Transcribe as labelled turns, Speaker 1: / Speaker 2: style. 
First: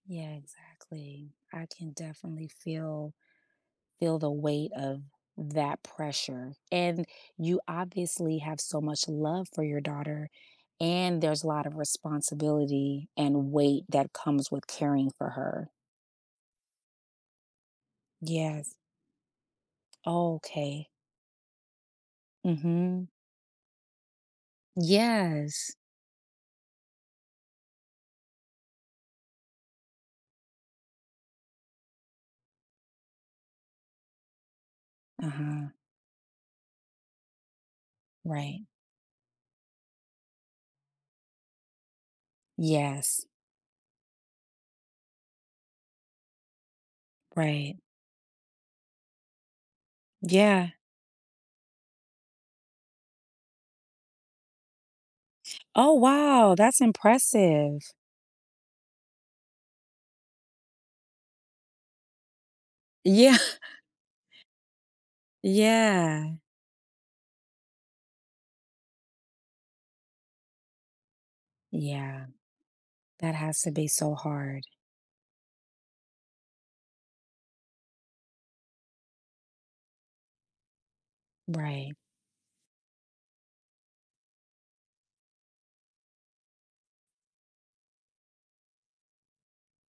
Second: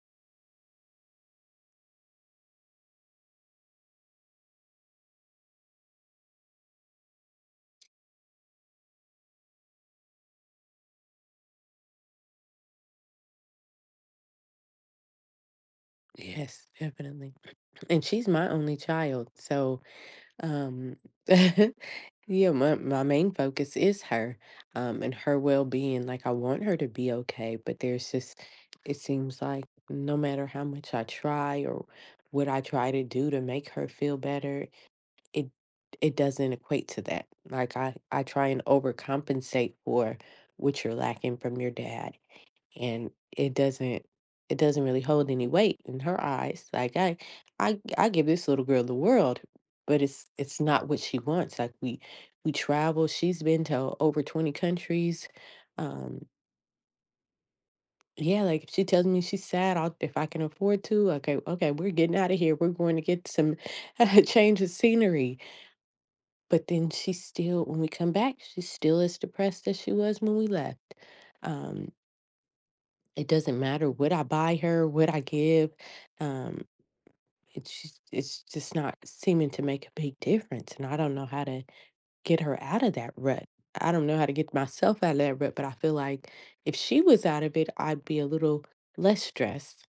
Speaker 1: Yeah, exactly. I can definitely feel feel the weight of that pressure, and you obviously have so much love for your daughter, and there's a lot of responsibility and weight that comes with caring for her.
Speaker 2: Yes, definitely and she's my
Speaker 1: Yes.
Speaker 2: only child, so,
Speaker 1: Okay.
Speaker 2: um Yeah, my my
Speaker 1: Mhm.
Speaker 2: main focus is her, um, and her
Speaker 1: Yes.
Speaker 2: well-being, like, I want her to be okay, but there's this it seems like, no matter how much I try, or what I try to do to make her feel better, it
Speaker 1: Uh-huh.
Speaker 2: it doesn't equate to that, like, "I I try
Speaker 1: Right.
Speaker 2: and overcompensate for what you're lacking from your dad." And,
Speaker 1: Yes.
Speaker 2: it doesn't it doesn't really hold any weight in her eyes. Like, I
Speaker 1: Right.
Speaker 2: I I give this little girl the world, but it's it's
Speaker 1: Yeah.
Speaker 2: not what she wants, like, we we travel, she's been to o over 20 countries,
Speaker 1: Oh,
Speaker 2: um
Speaker 1: wow, that's impressive.
Speaker 2: Yeah like, if she tells me she's sad, I'll if I can afford to, like, I "Okay, okay, we're getting outta here. We're going to get
Speaker 1: Yeah.
Speaker 2: some a change of scenery."
Speaker 1: Yeah.
Speaker 2: But then, she's still when we come back, she's still as depressed as she was when we left. Um
Speaker 1: Yeah.
Speaker 2: It
Speaker 1: That
Speaker 2: doesn't
Speaker 1: has to be
Speaker 2: matter what
Speaker 1: so
Speaker 2: I buy
Speaker 1: hard.
Speaker 2: her, what I give. Um, it's just it's just not seeming to make a big difference, and I don't know how to
Speaker 1: Right.
Speaker 2: get her outta that rut. I don't know how to get myself out of that rut, but I feel like, if she was out of it, I'd be a little less stressed.